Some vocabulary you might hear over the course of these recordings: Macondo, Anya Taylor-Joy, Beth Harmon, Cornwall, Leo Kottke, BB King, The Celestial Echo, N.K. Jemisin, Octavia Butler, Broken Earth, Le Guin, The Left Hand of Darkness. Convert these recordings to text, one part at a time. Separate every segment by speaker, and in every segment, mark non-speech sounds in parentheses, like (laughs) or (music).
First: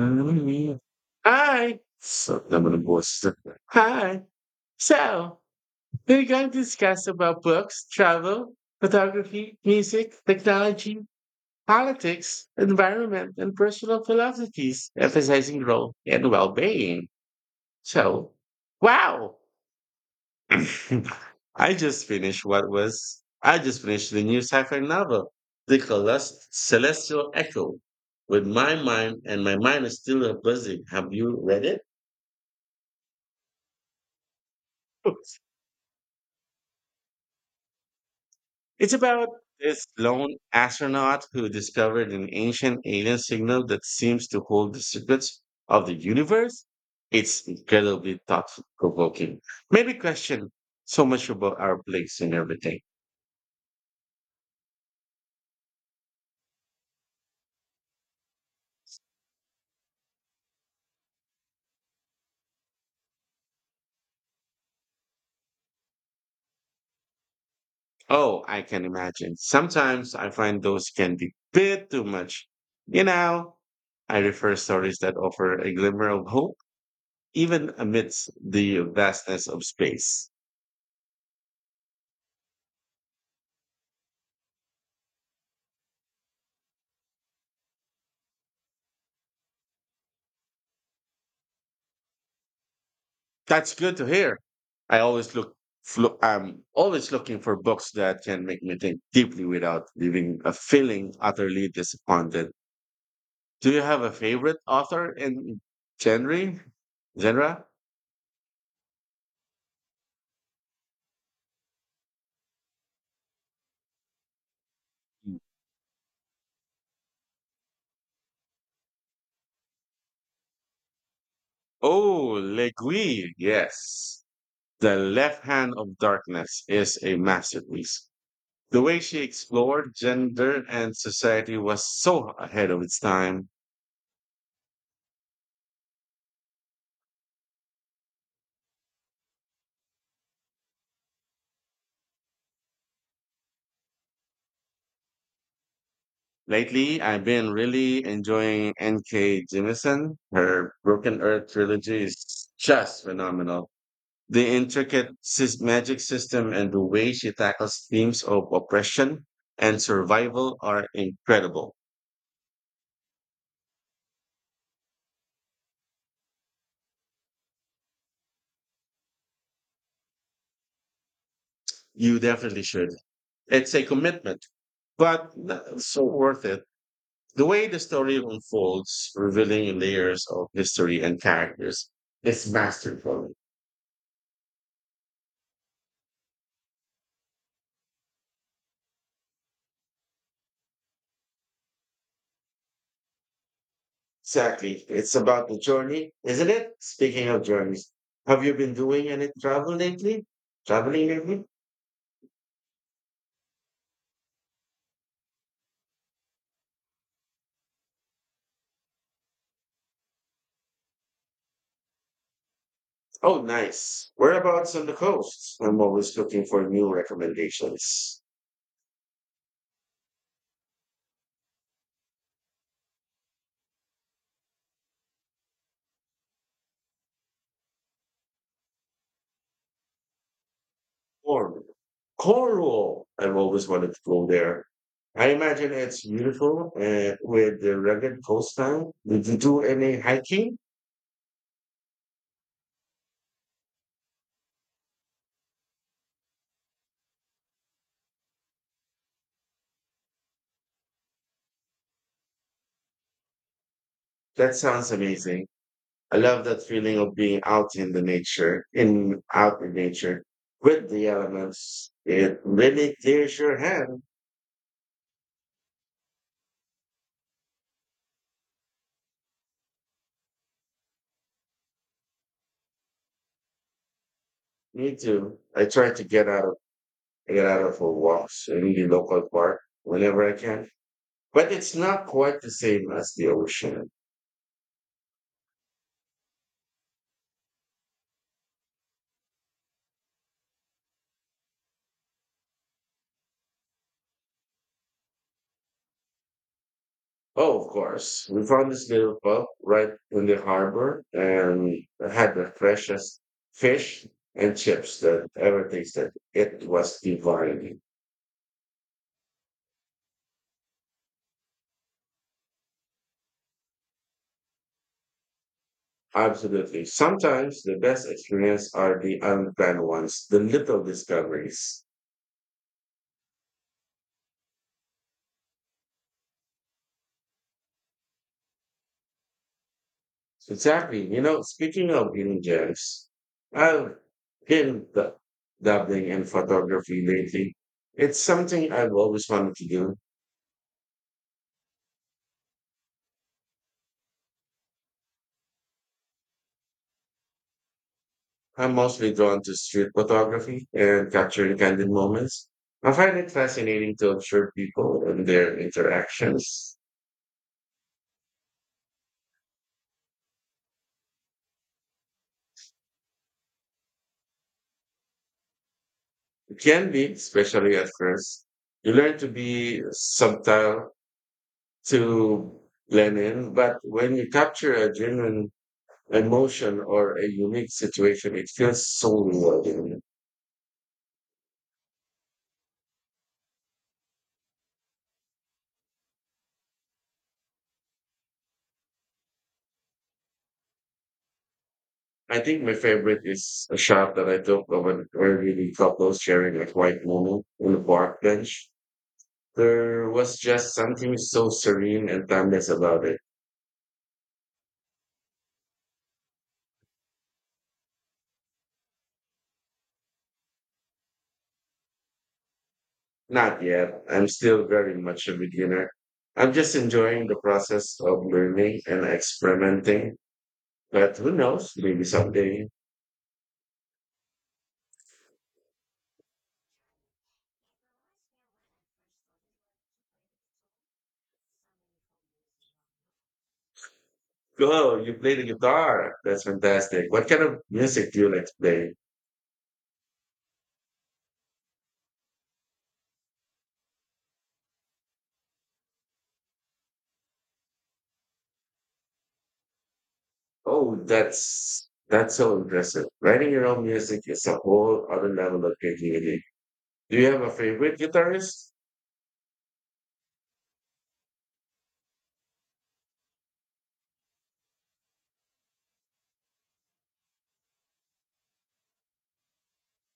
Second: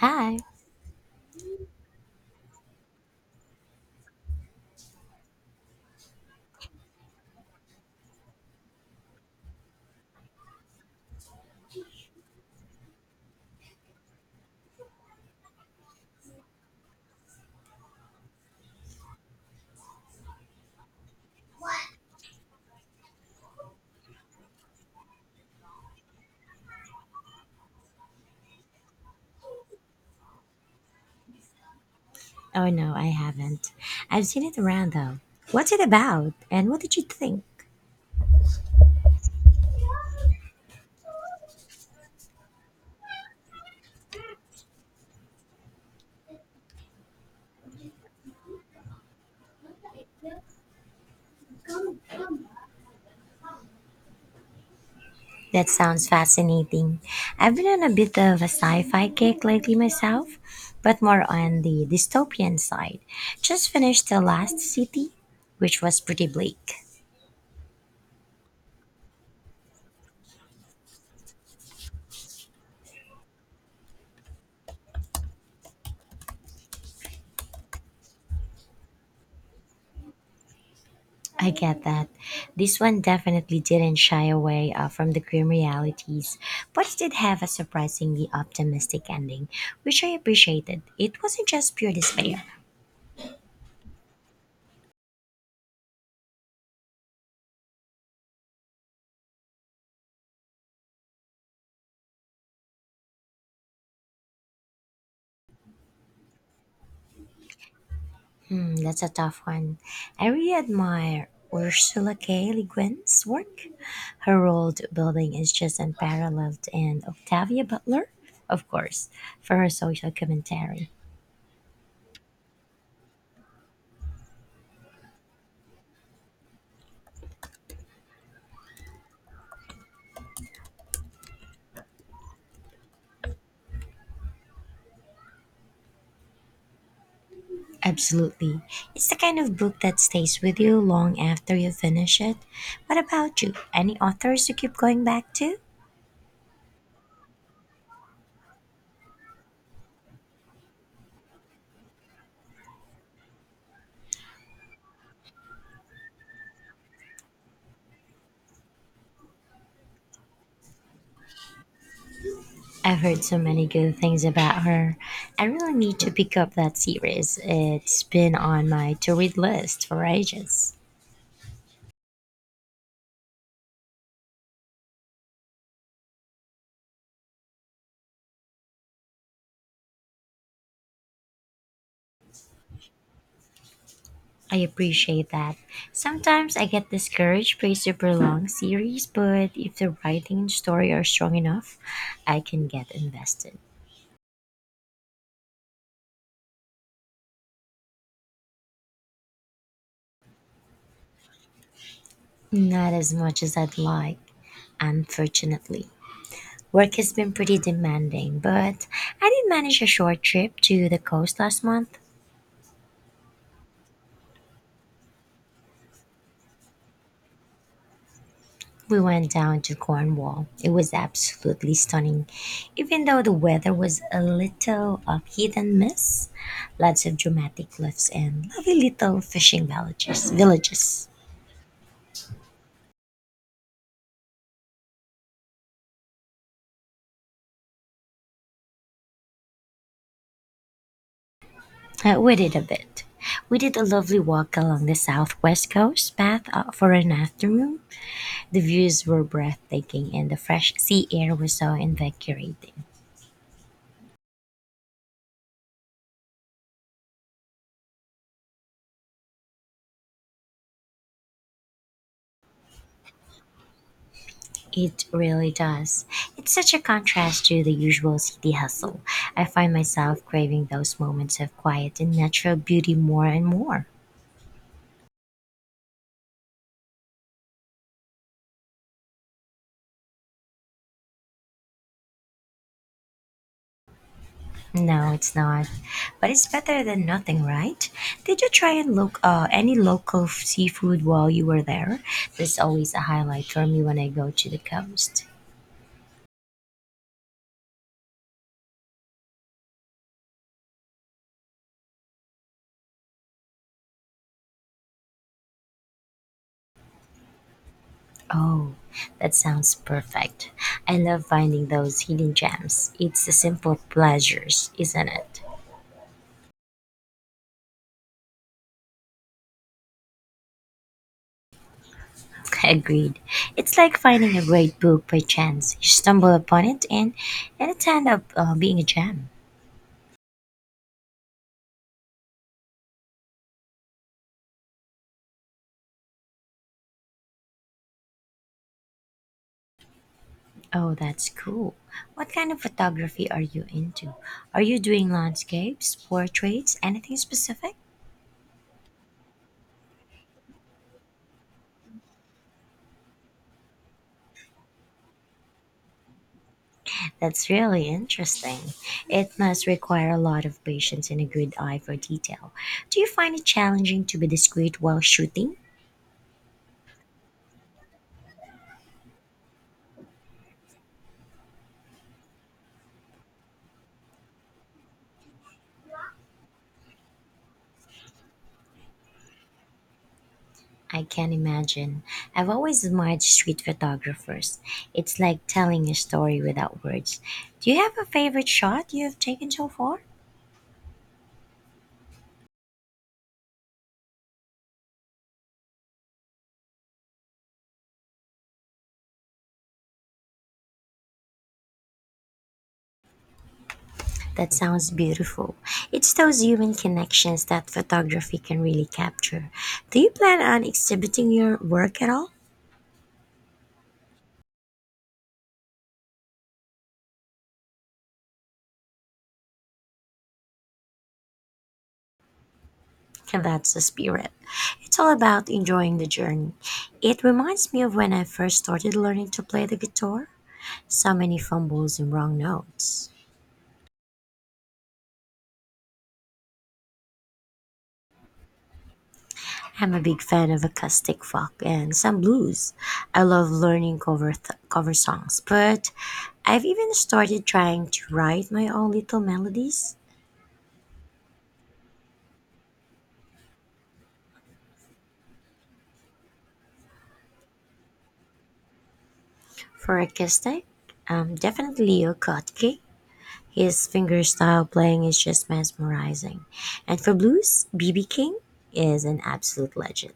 Speaker 1: Hi.
Speaker 2: Hi. So I'm gonna voice. Is different. Hi. So we're going to discuss about books, travel, photography, music, technology, politics, environment, and personal philosophies, emphasizing growth and well-being. So, wow! (laughs) I just finished the new sci-fi novel, Celestial Echo. With my mind and my mind is still a buzzing. Have you read it?
Speaker 1: Oh no, I haven't. I've seen it around though. What's it about? And what did you think?
Speaker 2: It's about this lone astronaut who discovered an ancient alien signal that seems to hold the secrets of the universe. It's incredibly thought provoking. Maybe question so much about our place and everything.
Speaker 1: That sounds fascinating. I've been on a bit of a sci-fi kick lately myself, but more on the dystopian side. Just finished The Last City, which was pretty bleak.
Speaker 2: Oh, I can imagine. Sometimes I find those can be bit too much. You know, I refer stories that offer a glimmer of hope, even amidst the vastness of space.
Speaker 1: I get that. This one definitely didn't shy away from the grim realities, but it did have a surprisingly optimistic ending, which I appreciated. It wasn't just pure despair.
Speaker 2: That's good to hear. I always look, I'm always looking for books that can make me think deeply without leaving a feeling utterly disappointed. Do you have a favorite author in genre? Genre?
Speaker 1: That's a tough one. I really admire Ursula K. Le Guin's work. Her world building is just unparalleled, and Octavia Butler, of course, for her social commentary.
Speaker 2: Oh, Le Guin. Yes. The Left Hand of Darkness is a masterpiece. The way she explored gender and society was so ahead of its time.
Speaker 1: Absolutely. It's the kind of book that stays with you long after you finish it. What about you? Any authors you keep going back to?
Speaker 2: Lately, I've been really enjoying N.K. Jemisin. Her Broken Earth trilogy is just phenomenal. The magic system and the way she tackles themes of oppression and survival are incredible.
Speaker 1: I've heard so many good things about her. I really need to pick up that series. It's been on my to read list for ages.
Speaker 2: You definitely should. It's a commitment, but so worth it. The way the story unfolds, revealing layers of history and characters, is masterful.
Speaker 1: I appreciate that. Sometimes I get discouraged by super long series, but if the writing and story are strong enough, I can get invested.
Speaker 2: Exactly. It's about the journey, isn't it? Speaking of journeys, have you been doing any travel lately? Traveling lately?
Speaker 1: Not as much as I'd like, unfortunately. Work has been pretty demanding, but I did manage a short trip to the coast last month.
Speaker 2: Oh, nice. Whereabouts on the coast? I'm always looking for new recommendations.
Speaker 1: We went down to Cornwall. It was absolutely stunning, even though the weather was a little hit and miss. Lots of dramatic cliffs and lovely little fishing villages.
Speaker 2: Cornwall. Cornwall. I've always wanted to go there. I imagine it's beautiful with the rugged coastline. Did you do any hiking?
Speaker 1: We did a bit. We did a lovely walk along the southwest coast path for an afternoon. The views were breathtaking, and the fresh sea air was so invigorating.
Speaker 2: That sounds amazing. I love that feeling of being out in the nature, in out in nature with the elements. It really clears your head.
Speaker 1: It really does. It's such a contrast to the usual city hustle. I find myself craving those moments of quiet and natural beauty more and more.
Speaker 2: Me too. I try to get out of for walks in the local park whenever I can, but it's not quite the same as the ocean.
Speaker 1: No, it's not. But it's better than nothing, right? Did you try and look any local seafood while you were there? There's always a highlight for me when I go to the coast.
Speaker 2: Oh, of course. We found this little pub right in the harbor and had the freshest fish and chips that ever tasted. It was divine.
Speaker 1: Oh, that sounds perfect. I love finding those hidden gems. It's the simple pleasures, isn't it?
Speaker 2: Absolutely. Sometimes the best experience are the unplanned ones, the little discoveries.
Speaker 1: Agreed. It's like finding a great book by chance. You stumble upon it, and it ends up being a gem.
Speaker 2: Exactly. You know, speaking of hidden gems, I've been d- dabbling in photography lately. It's something I've always wanted to do.
Speaker 1: Oh, that's cool. What kind of photography are you into? Are you doing landscapes, portraits, anything specific?
Speaker 2: I'm mostly drawn to street photography and capturing candid moments. I find it fascinating to observe people and their interactions.
Speaker 1: That's really interesting. It must require a lot of patience and a good eye for detail. Do you find it challenging to be discreet while shooting?
Speaker 2: It can be, especially at first. You learn to be subtle to Lenin. But when you capture a genuine emotion or a unique situation, it feels so rewarding.
Speaker 1: I can imagine. I've always admired street photographers. It's like telling a story without words. Do you have a favorite shot you have taken so far?
Speaker 2: I think my favorite is a shot that I took of an elderly couple sharing a quiet moment on the park bench. There was just something so serene and timeless about it.
Speaker 1: That sounds beautiful. It's those human connections that photography can really capture. Do you plan on exhibiting your work at all?
Speaker 2: Not yet. I'm still very much a beginner. I'm just enjoying the process of learning and experimenting. But who knows? Maybe someday.
Speaker 1: (laughs) And that's the spirit. It's all about enjoying the journey. It reminds me of when I first started learning to play the guitar. So many fumbles and wrong notes.
Speaker 2: Go, you play the guitar. That's fantastic. What kind of music do you like to play?
Speaker 1: I'm a big fan of acoustic folk and some blues. I love learning cover songs, but I've even started trying to write my own little melodies
Speaker 2: Oh, that's so impressive. Writing your own music is a whole other level of creativity. Do you have a favorite guitarist?
Speaker 1: for acoustic. Definitely Leo Kottke. His finger style playing is just mesmerizing. And for blues, BB King is an absolute legend.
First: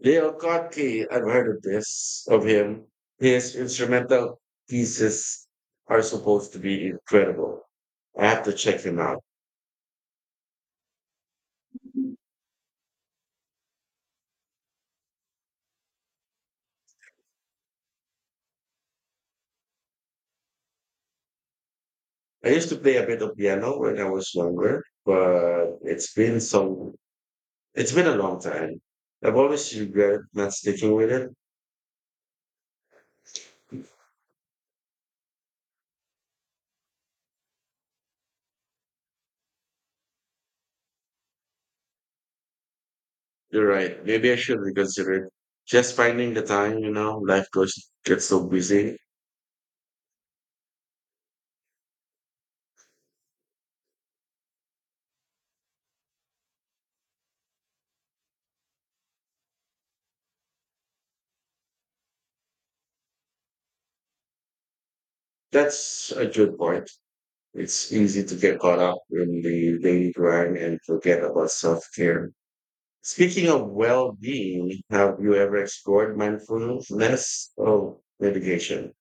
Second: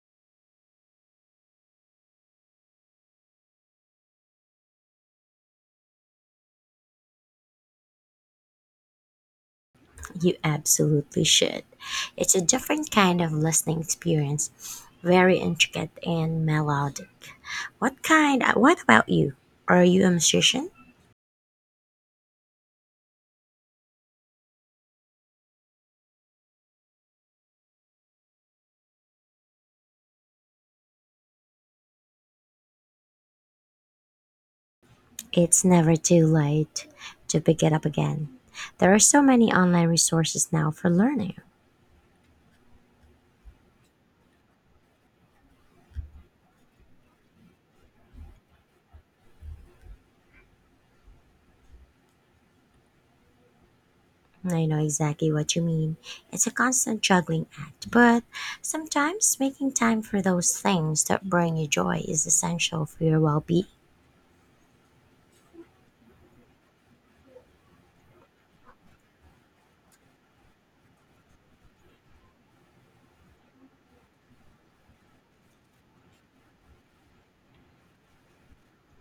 Speaker 2: Leo Kottke, I've heard of this, of him. His instrumental pieces are supposed to be incredible. I have to check him out.
Speaker 1: You absolutely should. It's a different kind of listening experience, very intricate and melodic. What kind? What about you? Are you a musician?
Speaker 2: I used to play a bit of piano when I was younger, but it's been so It's been a long time. I've always regret not sticking with it.
Speaker 1: It's never too late to pick it up again. There are so many online resources now for learning.
Speaker 2: You're right. Maybe I should reconsider it. Just finding the time, you know, life goes gets so busy.
Speaker 1: I know exactly what you mean. It's a constant juggling act, but sometimes making time for those things that bring you joy is essential for your well being.
Speaker 2: That's a good point. It's easy to get caught up in the daily grind and forget about self care. Speaking of well being, have you ever explored mindfulness or meditation?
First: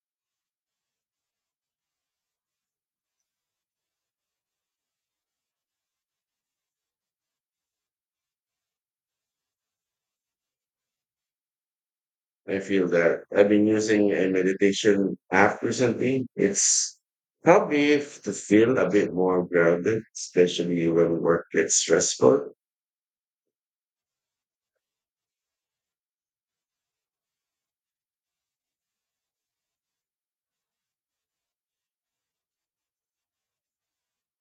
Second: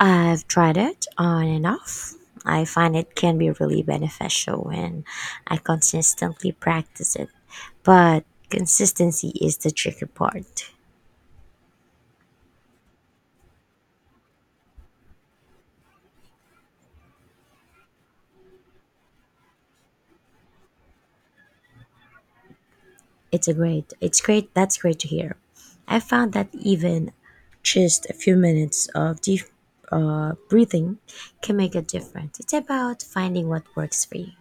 Speaker 1: I've tried it on and off. I find it can be really beneficial and I consistently practice it. But consistency is the tricky part.
Speaker 2: I feel that I've been using a meditation app recently. It's helped me f- to feel a bit more grounded, especially when work gets stressful.
Speaker 1: It's a great it's great that's great to hear. I found that even just a few minutes of deep breathing can make a difference. It's about finding what works for you.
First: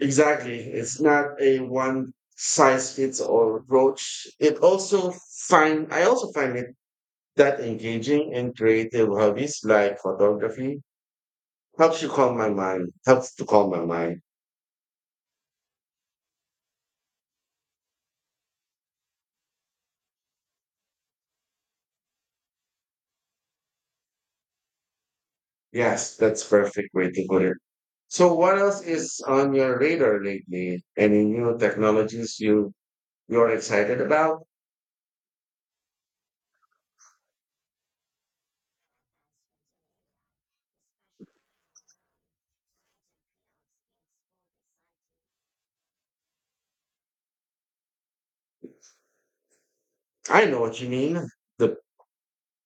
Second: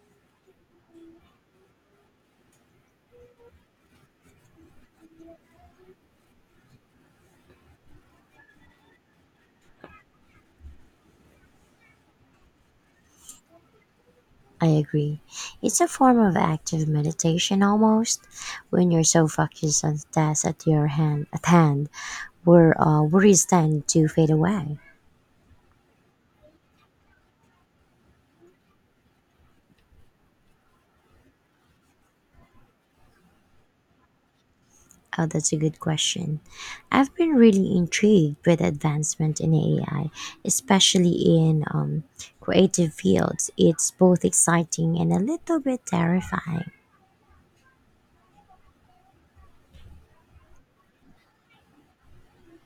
Speaker 2: Exactly. It's not a one size fits all approach. It also find I also find it that engaging in creative hobbies like photography helps you calm my mind. Helps to calm my mind.
Speaker 1: I agree. It's a form of active meditation almost when you're so focused on the task at hand, where worries tend to fade away.
Speaker 2: Yes, that's perfect way to put it. So what else is on your radar lately? Any new technologies you're excited about?
Speaker 1: Oh, that's a good question. I've been really intrigued with advancement in AI, especially in creative fields. It's both exciting and a little bit terrifying.
Speaker 2: I know what you mean. The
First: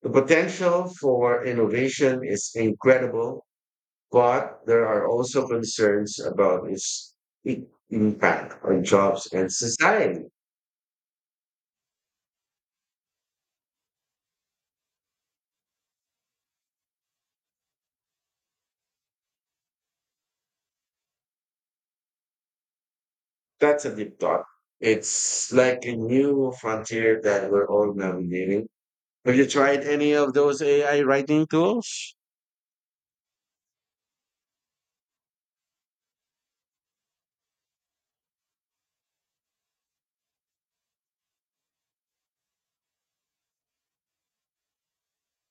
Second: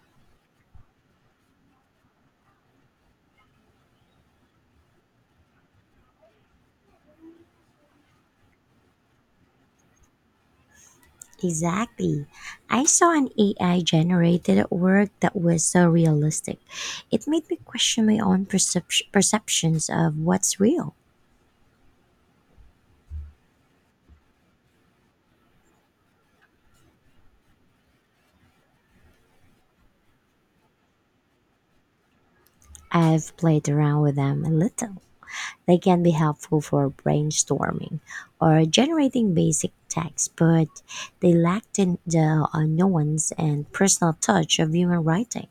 Speaker 2: the potential for innovation is incredible, but there are also concerns about its i- impact on jobs and society.
Speaker 1: Exactly. I saw an AI generated work that was so realistic. It made me question my own perceptions of what's real.
Speaker 2: That's a deep thought. It's like a new frontier that we're all navigating. Have you tried any of those AI writing tools?
Speaker 1: I've played around with them a little. They can be helpful for brainstorming or generating basic text, but they lack the nuance and personal touch of human writing,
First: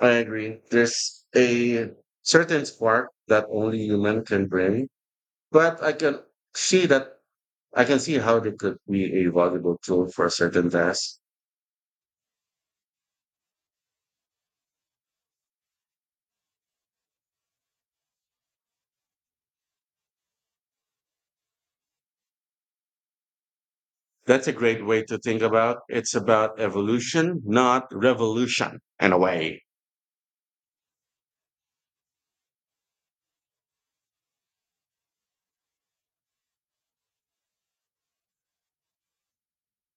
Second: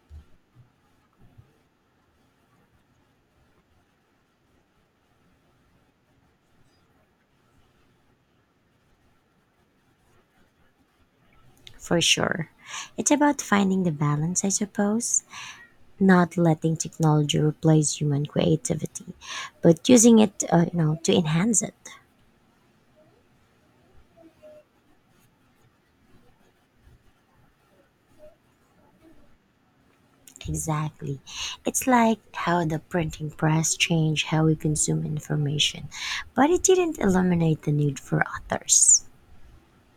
Speaker 2: I agree. There's a certain spark that only human can bring, but see that I can see how they could be a valuable tool for a certain tasks.
Speaker 1: for sure. It's about finding the balance, I suppose. Not letting technology replace human creativity, but using it, you know, to enhance it.
Speaker 2: That's a great way to think about. It's about evolution, not revolution, in a way.
Speaker 1: Exactly. It's like how the printing press changed how we consume information, but it didn't eliminate the need for authors.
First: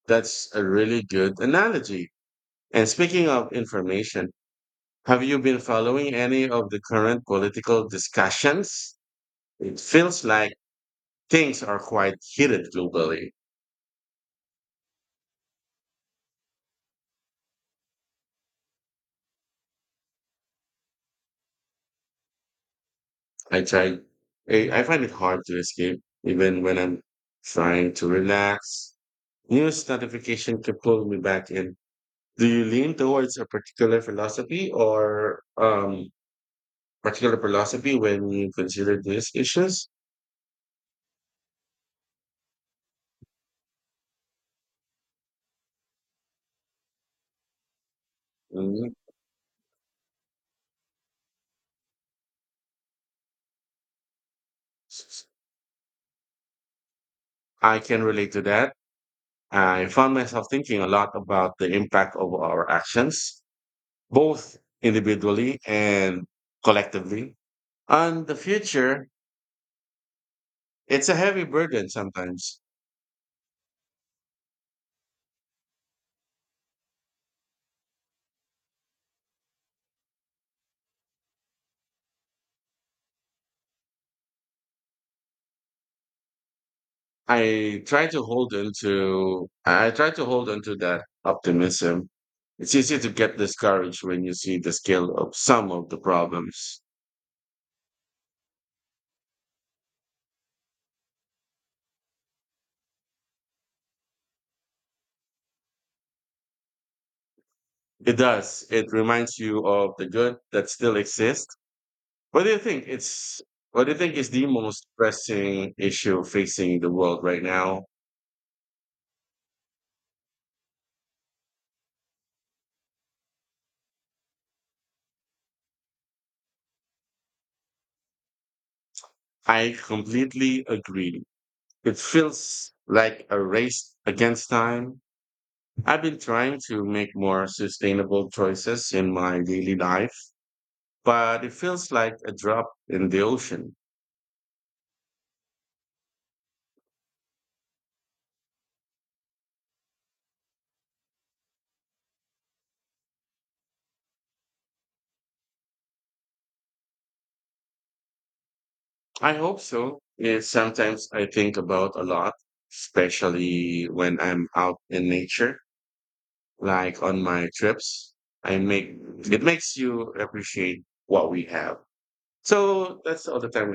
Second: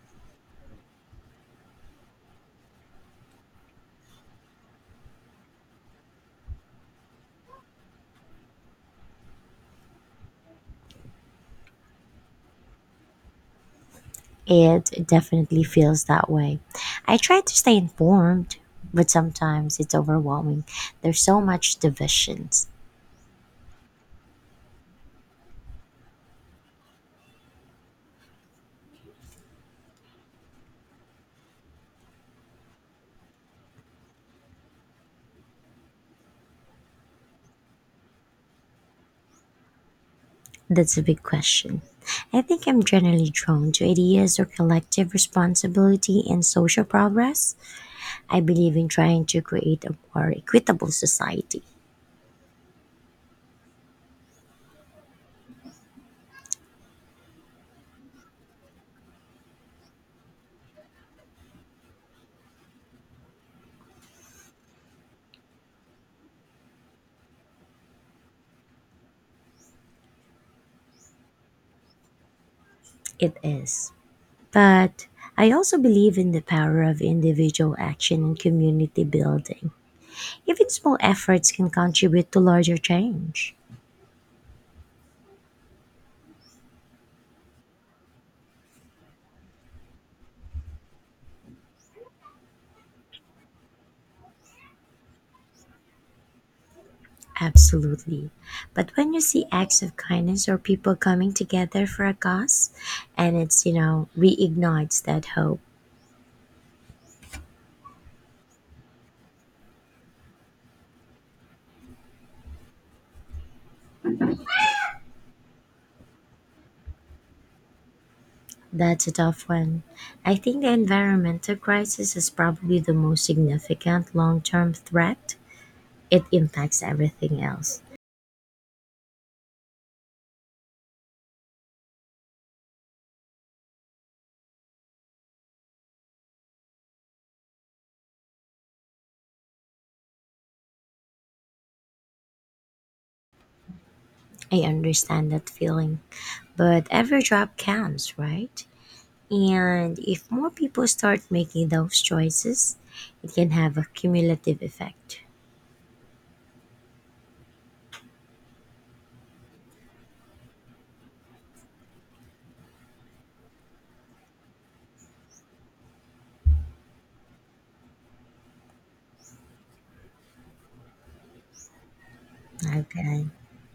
Speaker 2: That's a really good analogy. And speaking of information, have you been following any of the current political discussions? It feels like things are quite heated globally.
Speaker 1: It definitely feels that way. I try to stay informed, but sometimes it's overwhelming. There's so much division.
Speaker 2: I try. I find it hard to escape, even when I'm trying to relax. News notification can pull me back in. Do you lean towards a particular philosophy or particular philosophy when you consider these issues?
Speaker 1: That's a big question. I think I'm generally drawn to ideas of collective responsibility and social progress. I believe in
Speaker 2: Mm,
Speaker 1: trying to create a more equitable society.
Speaker 2: I can relate to that. I found myself thinking a lot about the impact of our actions, both individually and collectively, on the future. It's a heavy burden sometimes.
Speaker 1: It is. But I also believe in the power of individual action and community building. Even small efforts can contribute to larger change.
Speaker 2: I try to hold onto that optimism. It's easy to get discouraged when you see the scale of some of the problems.
Speaker 1: Absolutely. But when you see acts of kindness or people coming together for a cause, and it's, you know, reignites that hope.
Speaker 2: It does. It reminds you of the good that still exists. What do you think it's what do you think is the most pressing issue facing the world right now?
Speaker 1: That's a tough one. I think the environmental crisis is probably the most significant long term threat. It impacts everything else.
Speaker 2: I completely agree. It feels like a race against time. I've been trying to make more sustainable choices in my daily life but it feels like a drop in the ocean.
Speaker 1: I understand that feeling, but every drop counts, right? And if more people start making those choices, it can have a cumulative effect.
Speaker 2: I hope so. It's sometimes I think about a lot, especially when I'm out in nature, like on my trips. I make it makes you appreciate what we have. So
Speaker 1: Okay.
Speaker 2: that's all the time